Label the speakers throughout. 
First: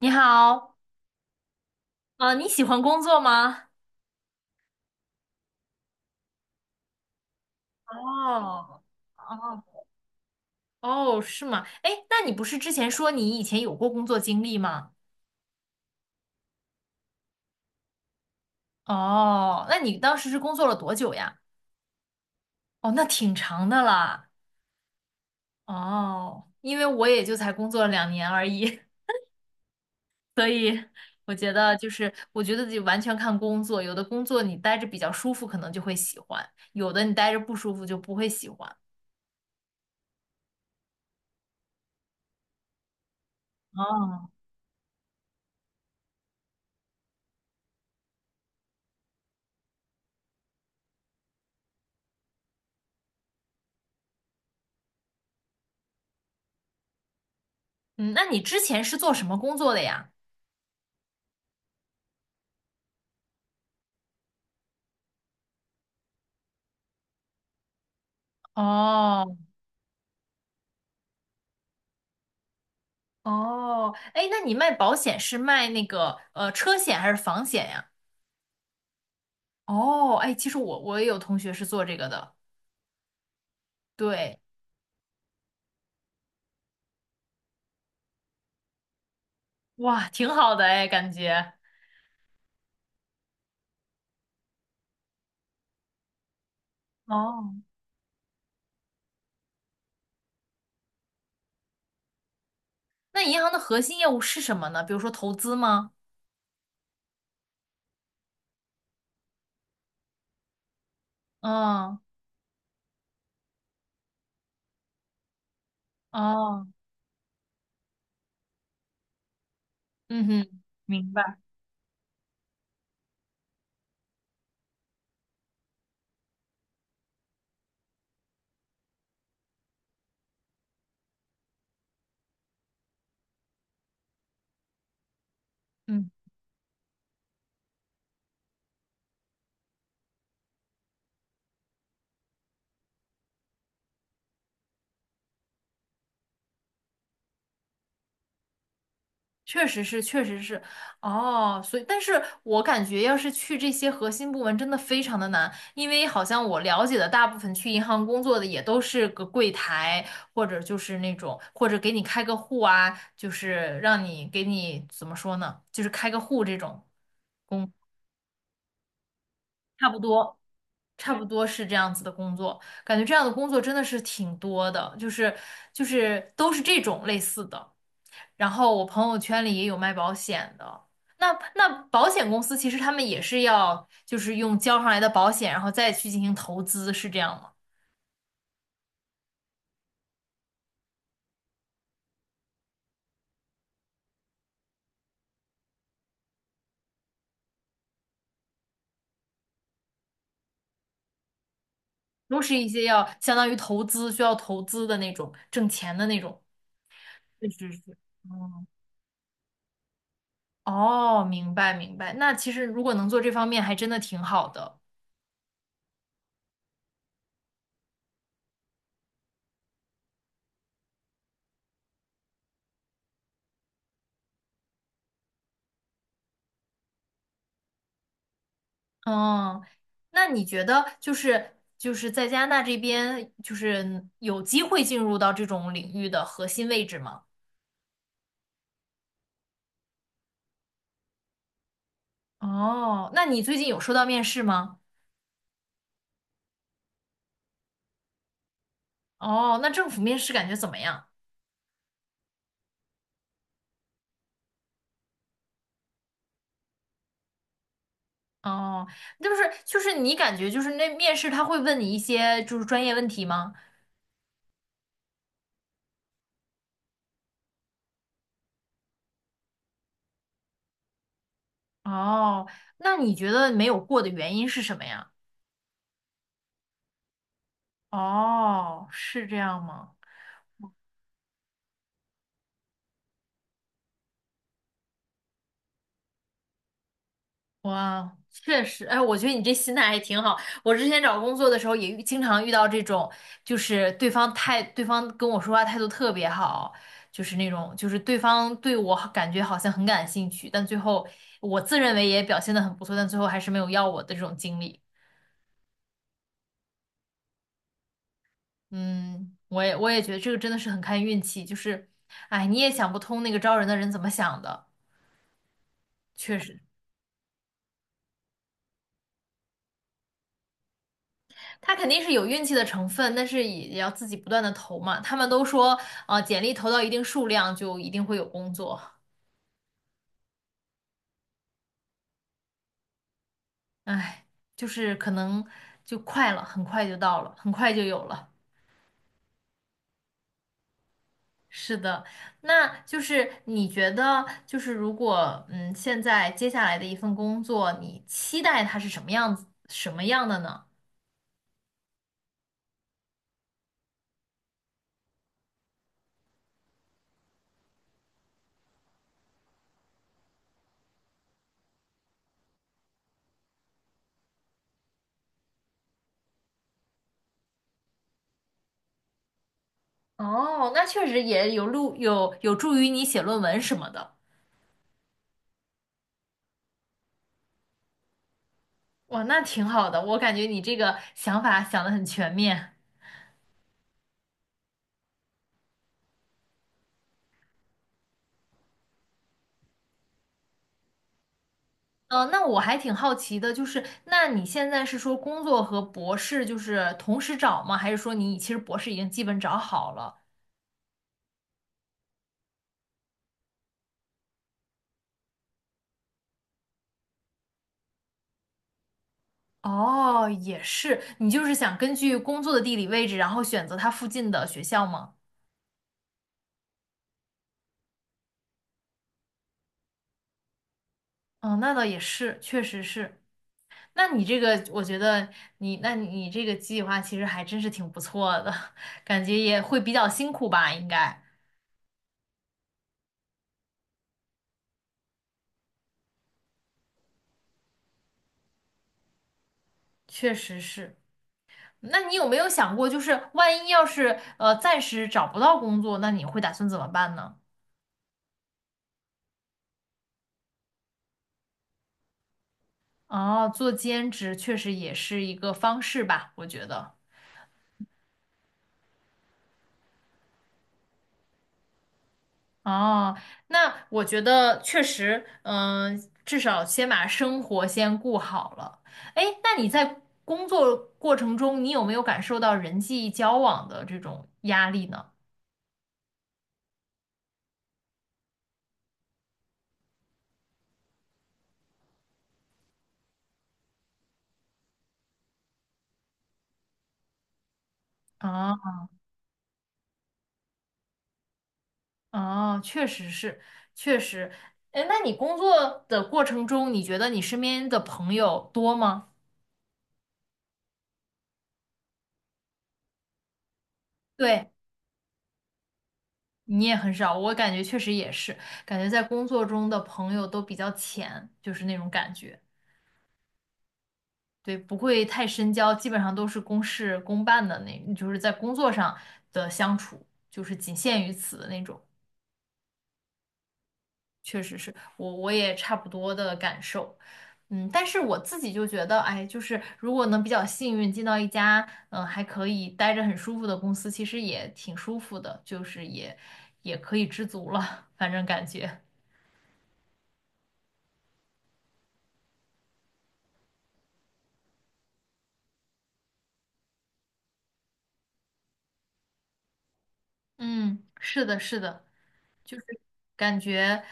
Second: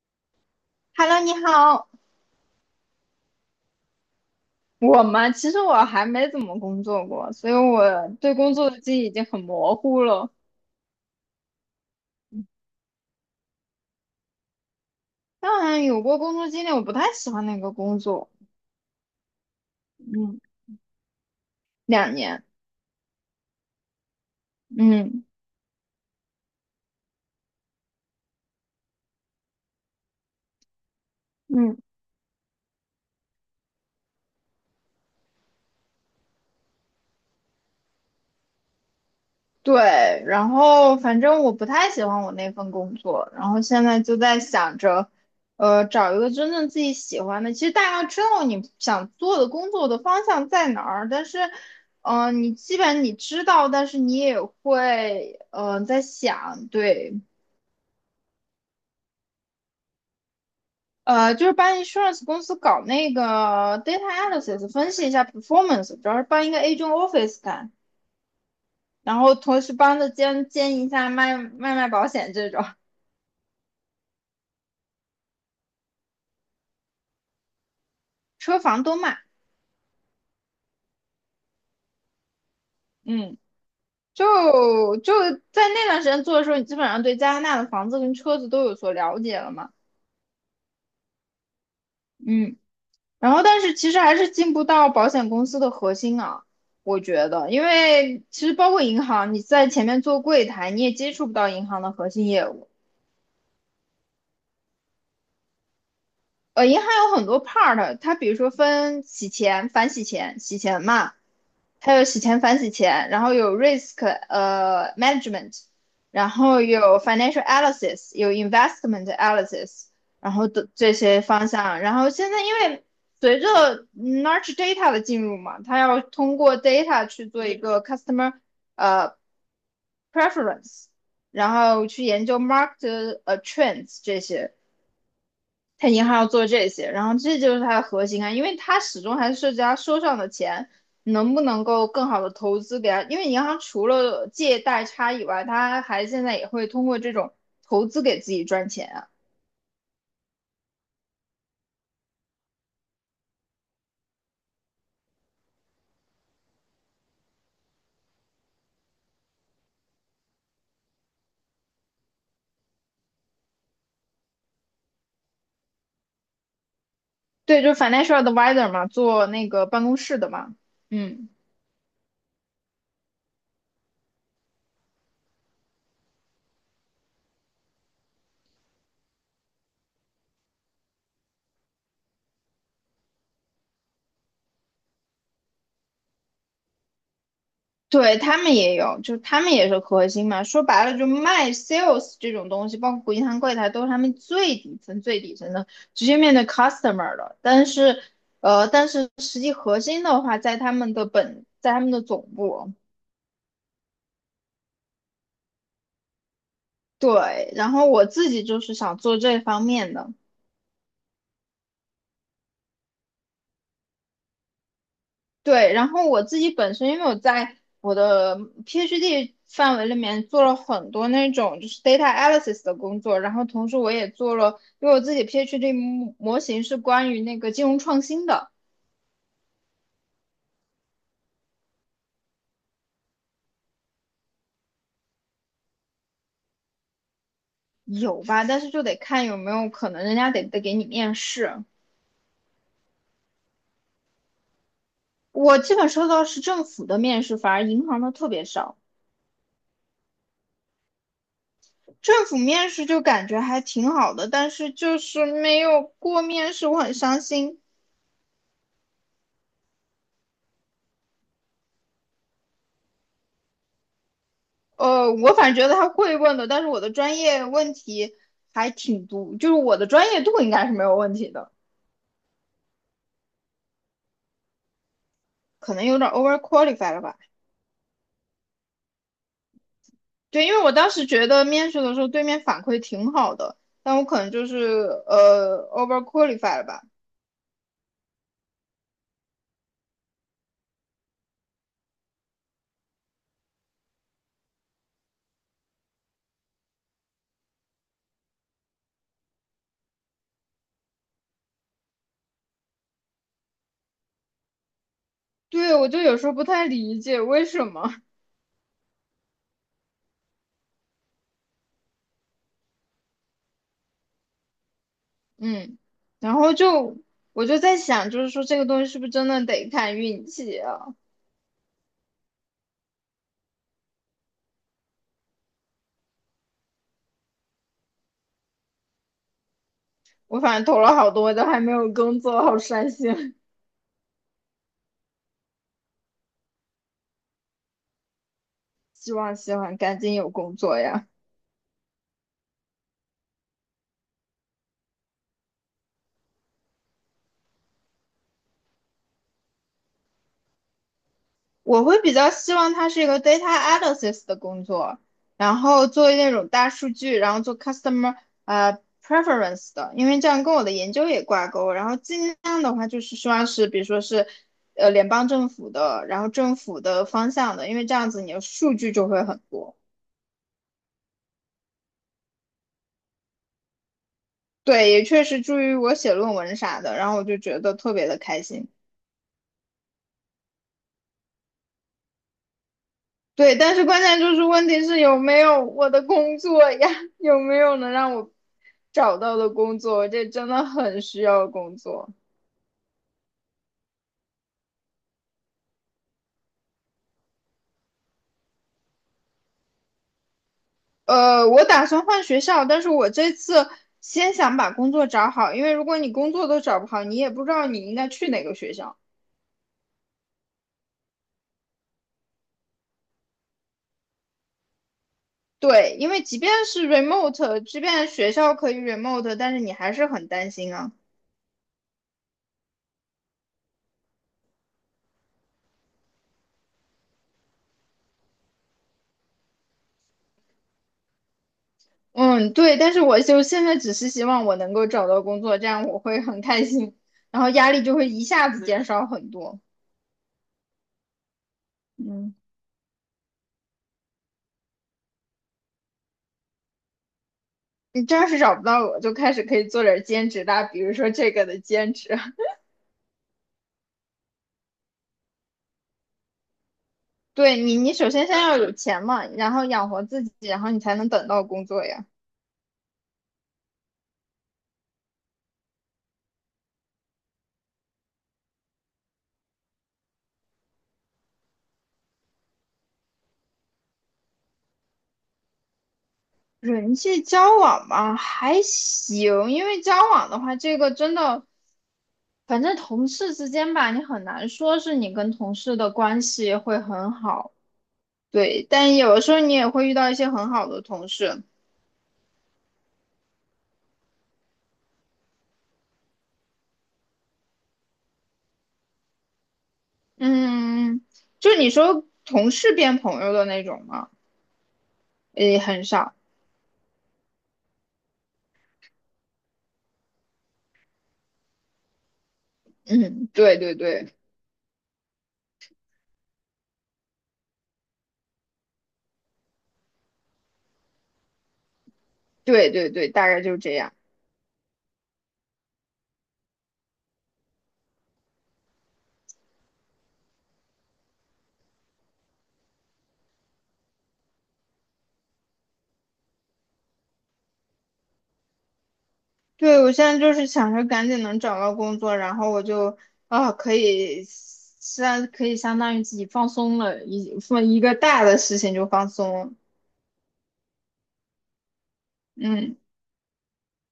Speaker 1: 你好，
Speaker 2: Hello，你好。
Speaker 1: 啊，你喜欢工作吗？
Speaker 2: 我嘛，其实我还没怎么工作过，所以我对工作的
Speaker 1: 哦
Speaker 2: 记忆已经很
Speaker 1: 哦
Speaker 2: 模糊了。
Speaker 1: 哦，是吗？哎，那你不是之前说你以前有过工作经历吗？
Speaker 2: 当然有过工作经历，我不太喜欢那个工作。
Speaker 1: 哦，那你当时是
Speaker 2: 嗯，
Speaker 1: 工作了多久呀？
Speaker 2: 2年。
Speaker 1: 哦，那挺长的啦。
Speaker 2: 嗯
Speaker 1: 哦，因为我也就才工作了2年而已，所以我觉得
Speaker 2: 嗯
Speaker 1: 就是，我觉得得完全看工作，有的工作你待着比较舒服，可能就会喜欢；有的你待着不舒服就不会喜欢。
Speaker 2: 对，然后反正我不太喜欢我那份工作，然后现在就
Speaker 1: 哦，
Speaker 2: 在想着，找一个真正自己喜欢的。其实大概知道你想做的工作的方向在哪儿，但是，你基本你知道，但是你也会，在想，对。
Speaker 1: 嗯，那你之前是做什么工作的呀？
Speaker 2: 就是帮 insurance 公司搞那个 data analysis，分析一下 performance，主要是帮一个 agent office 干，然
Speaker 1: 哦，
Speaker 2: 后同时帮着兼兼一下卖保险这种，
Speaker 1: 哦，哎，那你卖保险是卖那个车险还是房险呀？
Speaker 2: 车房都卖。
Speaker 1: 哦，哎，其实我也有同学是做这个的，
Speaker 2: 嗯，就
Speaker 1: 对，
Speaker 2: 就在那段时间做的时候，你基本上对加拿大的房子跟车子都有所了解了嘛。
Speaker 1: 哇，挺好的哎，感觉。
Speaker 2: 嗯，然后但是其实还是进不到保险公司的核心啊，我觉得，
Speaker 1: 哦，
Speaker 2: 因为其实包括银行，你在前面做柜台，你也接触不到银行的核心业务。
Speaker 1: 那银行的核心业务是什么呢？比如说投资吗？
Speaker 2: 银行有很多 part，它比如说分洗钱、反洗钱、洗钱嘛，还
Speaker 1: 嗯，
Speaker 2: 有洗钱、反洗钱，然后有 risk management，然后
Speaker 1: 哦，
Speaker 2: 有 financial analysis，有 investment analysis，
Speaker 1: 嗯
Speaker 2: 然后
Speaker 1: 哼，
Speaker 2: 的这
Speaker 1: 明
Speaker 2: 些
Speaker 1: 白。
Speaker 2: 方向。然后现在因为随着 large data 的进入嘛，它要通过 data 去做一个 customer 呃 preference，然后去研究 market trends 这些。他银
Speaker 1: 嗯。
Speaker 2: 行要做这些，然后这就是它的核心啊，因为它始终还是涉及他收上的钱能不能够更好的投资给他，因为银行除了借贷差以外，它还现在也会通过这种投资给自己赚钱啊。
Speaker 1: 确实是，确实是，哦，所以，但是我感觉要是去这些核心部门，真的非常的难，因为好像我了解的大部分去银行工作的也都是个柜台，或者就是那种，或者给你开个户啊，就是让你给你怎么说呢，就是开个户这种
Speaker 2: 对，
Speaker 1: 工，
Speaker 2: 就是 financial advisor 嘛，做那个办
Speaker 1: 差
Speaker 2: 公
Speaker 1: 不
Speaker 2: 室的
Speaker 1: 多，
Speaker 2: 嘛。
Speaker 1: 差不
Speaker 2: 嗯，
Speaker 1: 多是这样子的工作，感觉这样的工作真的是挺多的，就是都是这种类似的。然后我朋友圈里也有卖保险的。那保险公司其实他们也是要，就是用交上来的保险，然后再去进行投资，是这样吗？
Speaker 2: 对，他们也有，就他们也是核心嘛。说白了，就卖 sales 这种东西，包括银行柜台，都是他们最底层、最底层的，直接面对 customer 的。但是，但是实际核心的话，在他们的本，在他们的总
Speaker 1: 都是一
Speaker 2: 部。
Speaker 1: 些要相当于投资，需要投资的那种，挣钱的那种。是
Speaker 2: 对，然
Speaker 1: 是
Speaker 2: 后
Speaker 1: 是。
Speaker 2: 我自己就
Speaker 1: 嗯，
Speaker 2: 是想做这方面的。
Speaker 1: 哦，明白明白。那其实如果能做这方面，还真的挺好的。
Speaker 2: 对，然后我自己本身，因为我在我的 PhD 范围里面做了很多那种就是 data analysis 的工作，然后同时我也做了，因为我自己 PhD 模型是关于那个金融创新的。
Speaker 1: 嗯，那你觉得就是在加拿大这边，就是有机会进入到这种领域的核心位置吗？
Speaker 2: 有吧？但是就得看有没有可能人家得给你面试。
Speaker 1: 哦，那你最近有收到面试吗？
Speaker 2: 我基本收到是政府的面试，反而银行的特别少。
Speaker 1: 哦，那政府面试感觉怎么样？
Speaker 2: 政府面试就感觉还挺好的，但是就是没有过面试，我很伤心。
Speaker 1: 哦，就是你感觉就是那面试他会问你一些就是专业问题吗？
Speaker 2: 我反正觉得他会问的，但是我的专业问题还挺多，就是我的专业度应该是没有问题的。
Speaker 1: 哦，那你觉得没有过的原因是什么呀？
Speaker 2: 可能有点 over qualified 了吧？
Speaker 1: 哦，是这样吗？
Speaker 2: 对，因为我当时觉得面试的时候对面反馈挺好的，但我可能就是over qualified 了吧？
Speaker 1: 哇，确实，哎，我觉得你这心态还挺好。我之前找工作的时候也经常遇到这种，就是对方态，对方跟我说话态度特别好，就是那种，就是对方对我好感觉好像很感兴趣，但最后我自认为也表现的很不错，但最后还是没有要我的这种经历。
Speaker 2: 对，我就有时候不太理解为什么。
Speaker 1: 嗯，我也觉得这个真的是很看运气，就是，哎，你也想不通那个招人的人怎么想的，
Speaker 2: 嗯，然
Speaker 1: 确
Speaker 2: 后
Speaker 1: 实。
Speaker 2: 就我就在想，就是说这个东西是不是真的得看运气啊？
Speaker 1: 他肯定是有运气的成分，但是也要自己不断的投嘛。他们都说，简历投到一定数量就一定会有工作。
Speaker 2: 我反正投了好多，都还没有工作，好伤心。
Speaker 1: 哎，就是可能就快了，很快就到了，很快就有了。
Speaker 2: 希望赶紧有工作呀。
Speaker 1: 是的，那就是你觉得，就是如果现在接下来的一份工作，你期待它是什么样子，什么样的呢？
Speaker 2: 我会比较希望它是一个 data analysis 的工作，然后做那种大数据，然后做 customer preference 的，因为这样跟我的研究也挂钩。然后尽量的话就是希望是，比如说是联邦政府的，然后政府的方向的，因为这样子你的数据就会很多。
Speaker 1: 哦，那确实也有路，有助于你写论文什么的。
Speaker 2: 对，也确实助于我写论文啥的，然后我就觉得特别的开心。
Speaker 1: 哇，那挺好的，我感觉你这个想法想得很全面。
Speaker 2: 对，但是关键就是问题是有没有我的工作呀？有没有能让我找到的工作？这真的很需要工作。
Speaker 1: 那我还挺好奇的，就是那你现在是说工作和博士就是同时找吗？还是说你其实博士已经基本找好了？
Speaker 2: 我打算换学校，但是我这次先想把工作找好，因为如果你工作都找不好，你也不知道你应该去哪个学校。
Speaker 1: 哦，也是，你就是想根据工作的地理位置，然后选择它附近的学校吗？
Speaker 2: 对，因为即便是 remote，即便学校可以 remote，但是你还是很担心啊。
Speaker 1: 哦，那倒也是，确实是。那你这个，我觉得你，那你这个计划其实还真是挺不错的，感觉也会比较辛苦吧？应该，
Speaker 2: 嗯，对，但是我就现在只是希望我能够找到工作，这样我会很开心，然后压力就会一下子减少很多。
Speaker 1: 确实是。那你有
Speaker 2: 嗯，
Speaker 1: 没有想过，就是万一要是暂时找不到工作，那你会打算怎么办呢？
Speaker 2: 你这要是找不到我，就开始可以做点儿兼职啦，比如说这个的兼职。
Speaker 1: 哦，做兼职确实也是一个方式吧，我觉得。
Speaker 2: 对你，你首先先要有钱嘛，然后养活自己，然后你才能等到工作呀。
Speaker 1: 哦，那我觉得确实，至少先把生活先顾好了。哎，那你在工作过程中，你有没有感受到人际交往的这种压力呢？
Speaker 2: 人际交往嘛，还行，因为交往的话，这个真的，反正同事之间吧，你很难说是你跟同事的关系会很好。
Speaker 1: 啊？
Speaker 2: 对，但有的时候你也会遇到一些很好的同事。
Speaker 1: 哦，确实是，确实。哎，那你工作的过程中，你觉得你身边的朋友多吗？
Speaker 2: 嗯，就你说同事变朋友的那种吗？
Speaker 1: 对，
Speaker 2: 也很少。
Speaker 1: 你也很少，我感觉确实也是，感觉在工作中的朋友都比较浅，就是那种感觉。
Speaker 2: 嗯，对对对
Speaker 1: 对，不会太深交，基本上都是公事公办的那，就是在工作上的相处，就是仅限于此的那种。
Speaker 2: 对对对，大概就是这样。
Speaker 1: 确实是我也差不多的感受，嗯，但是我自己就觉得，哎，就是如果能比较幸运进到一家，嗯，还可以待着很舒服的公司，其实也挺舒服的，就是也可以知足了，反正感觉，
Speaker 2: 对，我现在就是想着赶紧能找到工作，然后我就啊可以相可以相当于自己放松了，一放一个大的事情就放松了。
Speaker 1: 嗯，是的，是的，就是
Speaker 2: 嗯，
Speaker 1: 感觉，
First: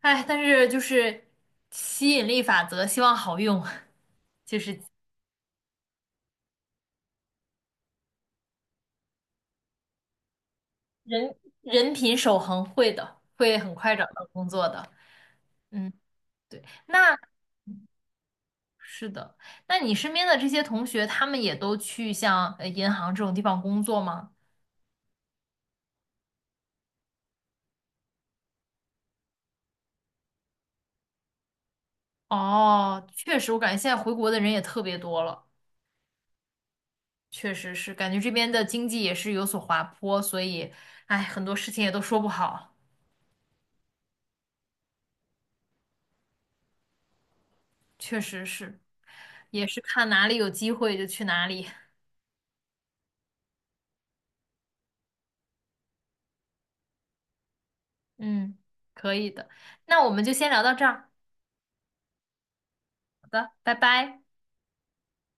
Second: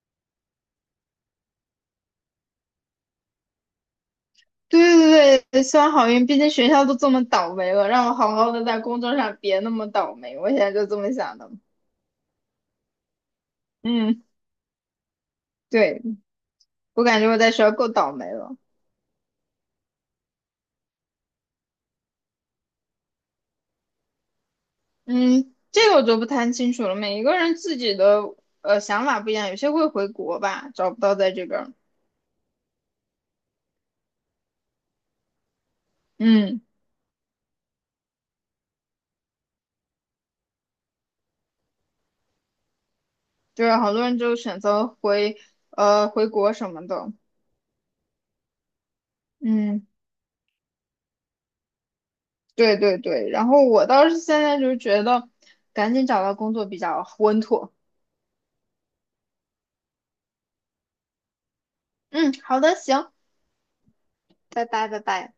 Speaker 1: 哎，但是就是吸引力法则，希望好用，就是
Speaker 2: 对对对，希望好运，毕竟学校都这么倒霉了，让我好好的在工作上别那么倒霉，我现在就这么
Speaker 1: 人
Speaker 2: 想的。
Speaker 1: 人品守恒会的，会很快找
Speaker 2: 嗯，
Speaker 1: 到工作的，嗯。
Speaker 2: 对，
Speaker 1: 对，
Speaker 2: 我
Speaker 1: 那
Speaker 2: 感觉我在学校够倒霉了。
Speaker 1: 是的，那你身边的这些同学，他们也都去像银行这种地方工作吗？
Speaker 2: 嗯，这个我就不太清楚了。每一个人自己的想法不一样，有些会回国吧，找不到在这边儿。
Speaker 1: 哦，确实，我感觉现在回国的人也特别多了，
Speaker 2: 嗯，
Speaker 1: 确实是，感觉这边的经济也是有所滑坡，所以，哎，很多事情也都说不好，
Speaker 2: 对，好多人就选择回国什么的。
Speaker 1: 确实是，也是
Speaker 2: 嗯，
Speaker 1: 看哪里有机会就去哪里，
Speaker 2: 对对对。然后我倒是现在就觉得，赶紧找到工作比较稳妥。
Speaker 1: 嗯，可以的，那我们就先聊到这儿，
Speaker 2: 嗯，好的，行，
Speaker 1: 好的，拜拜。
Speaker 2: 拜拜拜拜。